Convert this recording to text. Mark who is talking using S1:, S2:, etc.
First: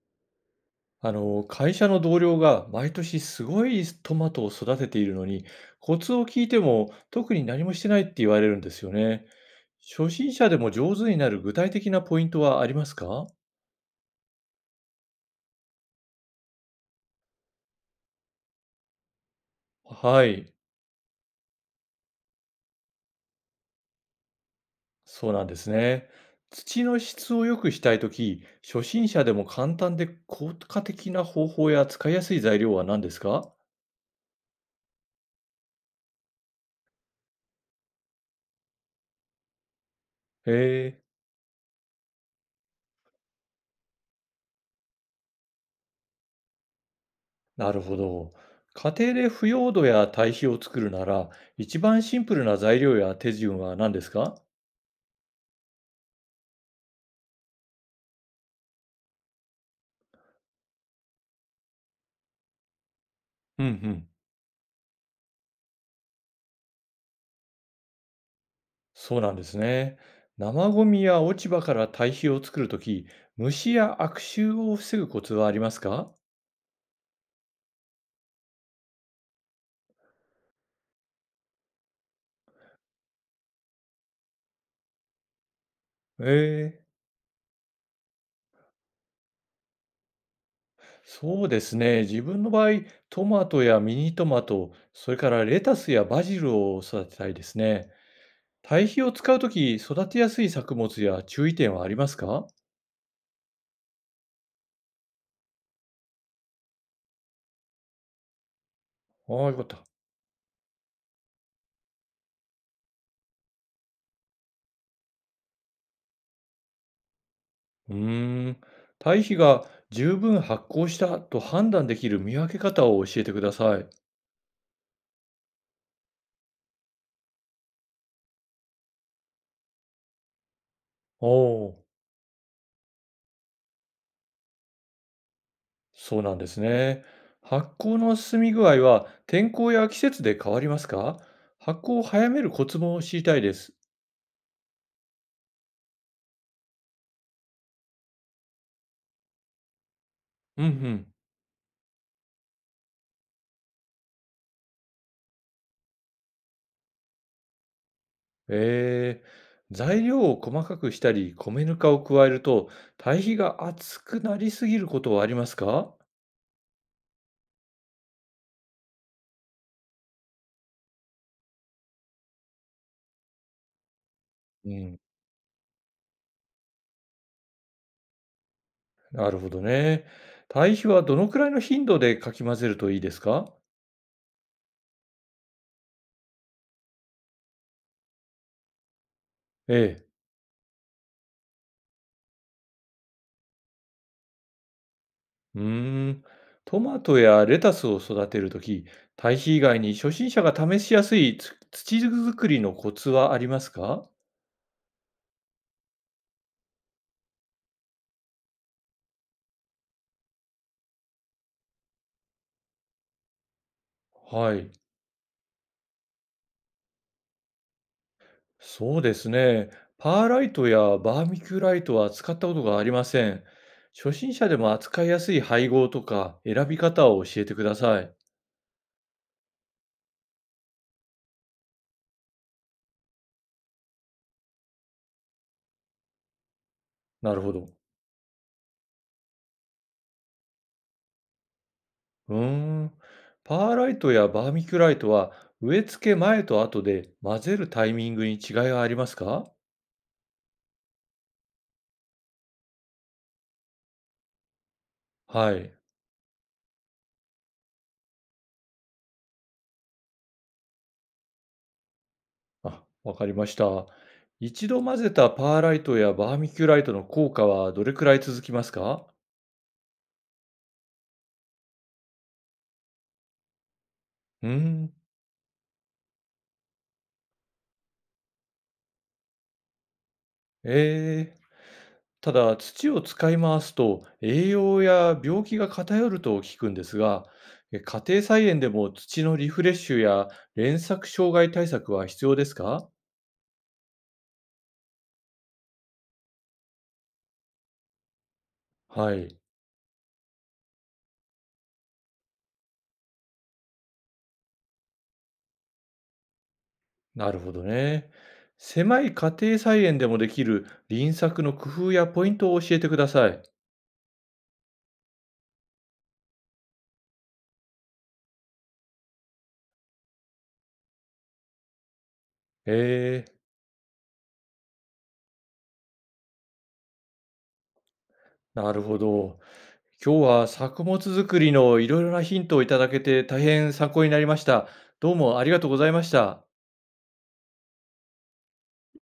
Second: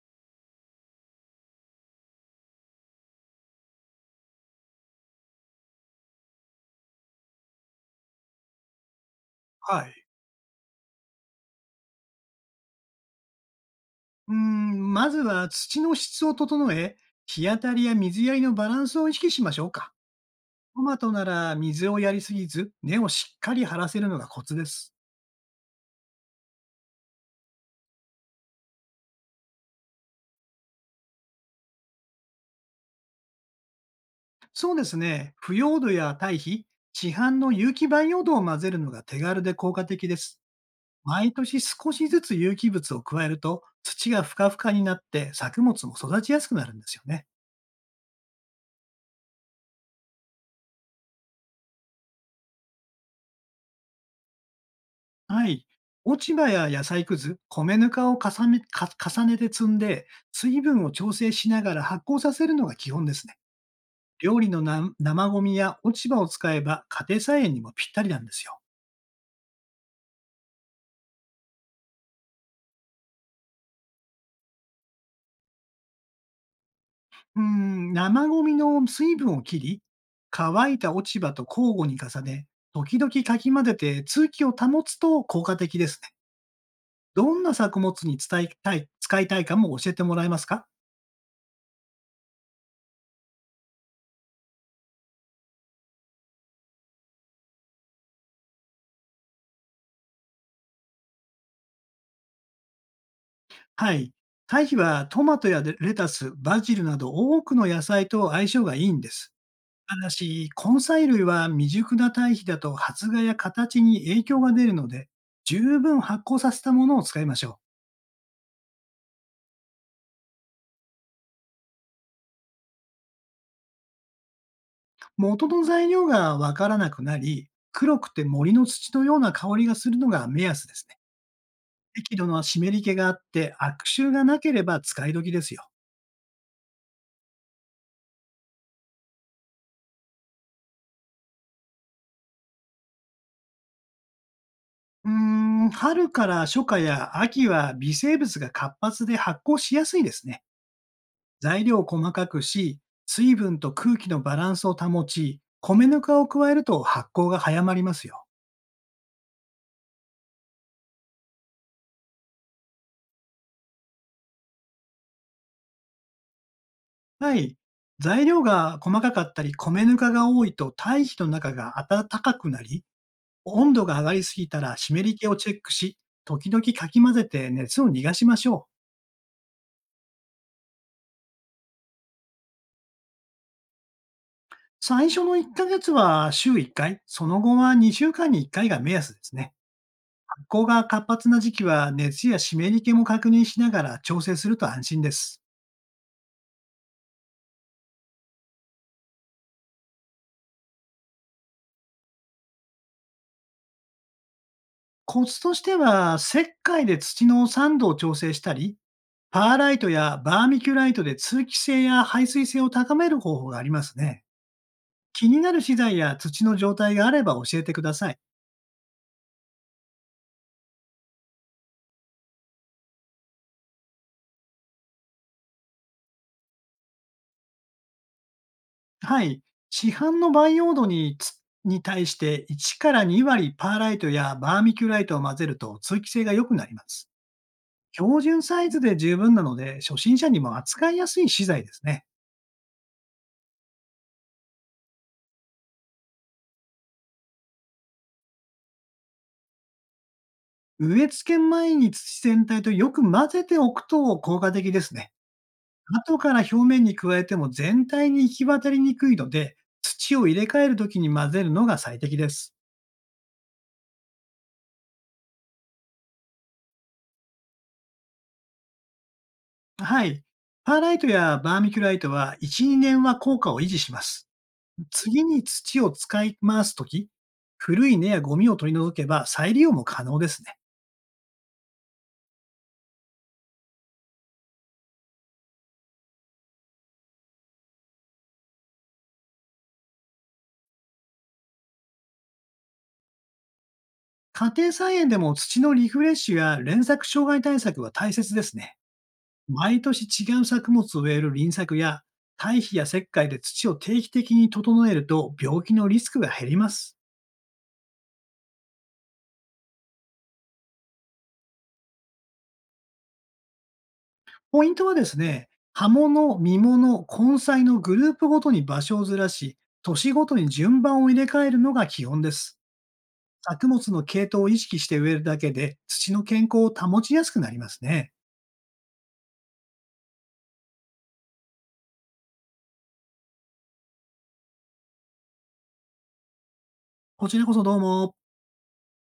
S1: 会社の同僚が毎年すごいトマトを育てているのに、コツを聞いても特に何もしてないって言われるんですよね。
S2: はい。
S1: 初心者でも上手になる具体的なポイントはありますか？
S2: うーん、まずは土の質を整え、日当たりや水やりのバランスを意識しましょうか。
S1: はい、
S2: トマトなら水をやりすぎず、根をしっかり張らせるのがコツです。
S1: そうなんですね。土の質を良くしたいとき、初心者でも簡単で効果的な方法や使いやすい材料は何ですか？
S2: そうですね。腐葉土や堆肥、市販の有機培養土を混ぜるのが手軽で効果的です。
S1: へえ、
S2: 毎年少しずつ有機物を加えると、土がふかふかになって作物も育ちやすくなるんですよね。
S1: なるほど。家庭で腐葉土や堆肥を作るなら、一番シンプルな材料や手順は何ですか？
S2: はい。落ち葉や野菜くず、米ぬかを重ねて積んで、水分を調整しながら発酵させるのが基本ですね。
S1: うんうん。
S2: 料理の生ゴミや落ち葉を使えば家庭菜園にもぴったりなんですよ。
S1: そうなんですね。生ゴミや落ち葉から堆肥を作るとき、虫や悪臭を防ぐコツはありますか？
S2: うーん、生ゴミの水分を切り、乾いた落ち葉と交互に重ね、時々かき混ぜて通気を保つと効果的ですね。
S1: ええ。
S2: どんな作物に伝えたい、使いたいかも教えてもらえますか？
S1: そうですね。自分の場合、トマトやミニトマト、それからレタスやバジルを育てたいですね。堆肥を使うとき、育てやすい作物や注意点はありますか？
S2: はい。堆肥はトマトやレタス、バジルなど多くの野菜と相性がいいんです。
S1: ああ、よかった。
S2: ただし、根菜類は未熟な堆肥だと発芽や形に影響が出るので、十分発酵させたものを使いましょう。
S1: うーん。堆肥が十分発酵したと判断できる見分け方を教えてください。
S2: 元の材料がわからなくなり、黒くて森の土のような香りがするのが目安ですね。
S1: おお。
S2: 適度な湿り気があって悪臭がなければ使い時ですよ。
S1: そうなんですね。発酵の進み具合は天候や季節で変わりますか？発酵を早めるコツも知りたいです。
S2: うーん、春から初夏や秋は微生物が活発で発酵しやすいですね。
S1: うんうん。
S2: 材料を細かくし、水分と空気のバランスを保ち、米ぬかを加えると発酵が早まりますよ。
S1: え材料を細かくしたり米ぬかを加えると堆肥が厚くなりすぎることはありますか？
S2: はい。材料が細かかったり、米ぬかが多いと堆肥の中が暖かくなり、温度が上がりすぎた
S1: う
S2: ら湿
S1: ん、
S2: り気をチェックし、時々かき混ぜて熱を逃がしましょう。
S1: なるほどね。堆肥はどのくらいの頻度でかき混ぜるといいですか？
S2: 最初の1ヶ月は週1回、その後は2週間に1回が目安ですね。
S1: ええ。
S2: 発酵が活発な時期は熱や湿り気も確認しながら調整すると安心です。
S1: うーん。トマトやレタスを育てるとき、堆肥以外に初心者が試しやすいつ土作りのコツはありますか？
S2: コツとしては、石灰で土の酸度を調整したり、パーライトやバーミキュライトで通気性や排水性を高める方法がありますね。
S1: はい。
S2: 気になる資材や土の状態があれば教えてください。
S1: そうですね。パーライトやバーミキュライトは使ったことがありません。初心者でも扱いやすい配合とか選び方を教えてください。
S2: はい。市販の培養土に対して1から2割パーライトやバーミキュライトを混ぜると通気性が良くなります。
S1: なるほど。
S2: 標準サイズで十分なので、初心者にも扱いやすい資材ですね。
S1: うーん。パーライトやバーミキュライトは植え付け前と後で混ぜるタイミングに違いがありますか？
S2: 植え付け前に土全体とよく混ぜておくと効果的ですね。
S1: はい。
S2: 後から表面に加えても全体に行き渡りにくいので、土を入れ替えるときに混ぜるのが最適です。
S1: あ、わかりました。一度混ぜたパーライトやバーミキュライトの効果はどれくらい続きますか？
S2: はい。パーライトやバーミキュライトは1、2年は効果を維持します。
S1: うーん、
S2: 次に土を使い回すとき、古い根やゴミを取り除けば再利用も可能ですね。
S1: ええ。ただ土を使い回すと栄養や病気が偏ると聞くんですが、家庭菜園でも土のリフレッシュや連作障害対策は必要ですか？
S2: 家庭菜園でも土のリフレッシュや連作障害対策は大切ですね。
S1: はい、
S2: 毎年違う作物を植える輪作や、堆肥や石灰で土を定期的に整えると病気のリスクが減ります。
S1: なるほどね。狭い家庭菜園でもできる輪作の工夫やポイントを教えてください。
S2: ポイントはですね、葉物、実物、根菜のグループごとに場所をずらし、年ごとに順番を入れ替えるのが基本です。
S1: ええ。
S2: 作物の系統を意識して植えるだけで、土の健康を保ちやすくなりますね。
S1: なるほど。今日は作物作りのいろいろなヒントをいただけて大変参考になりました。どうもありがとうございました。
S2: こちらこそどうも。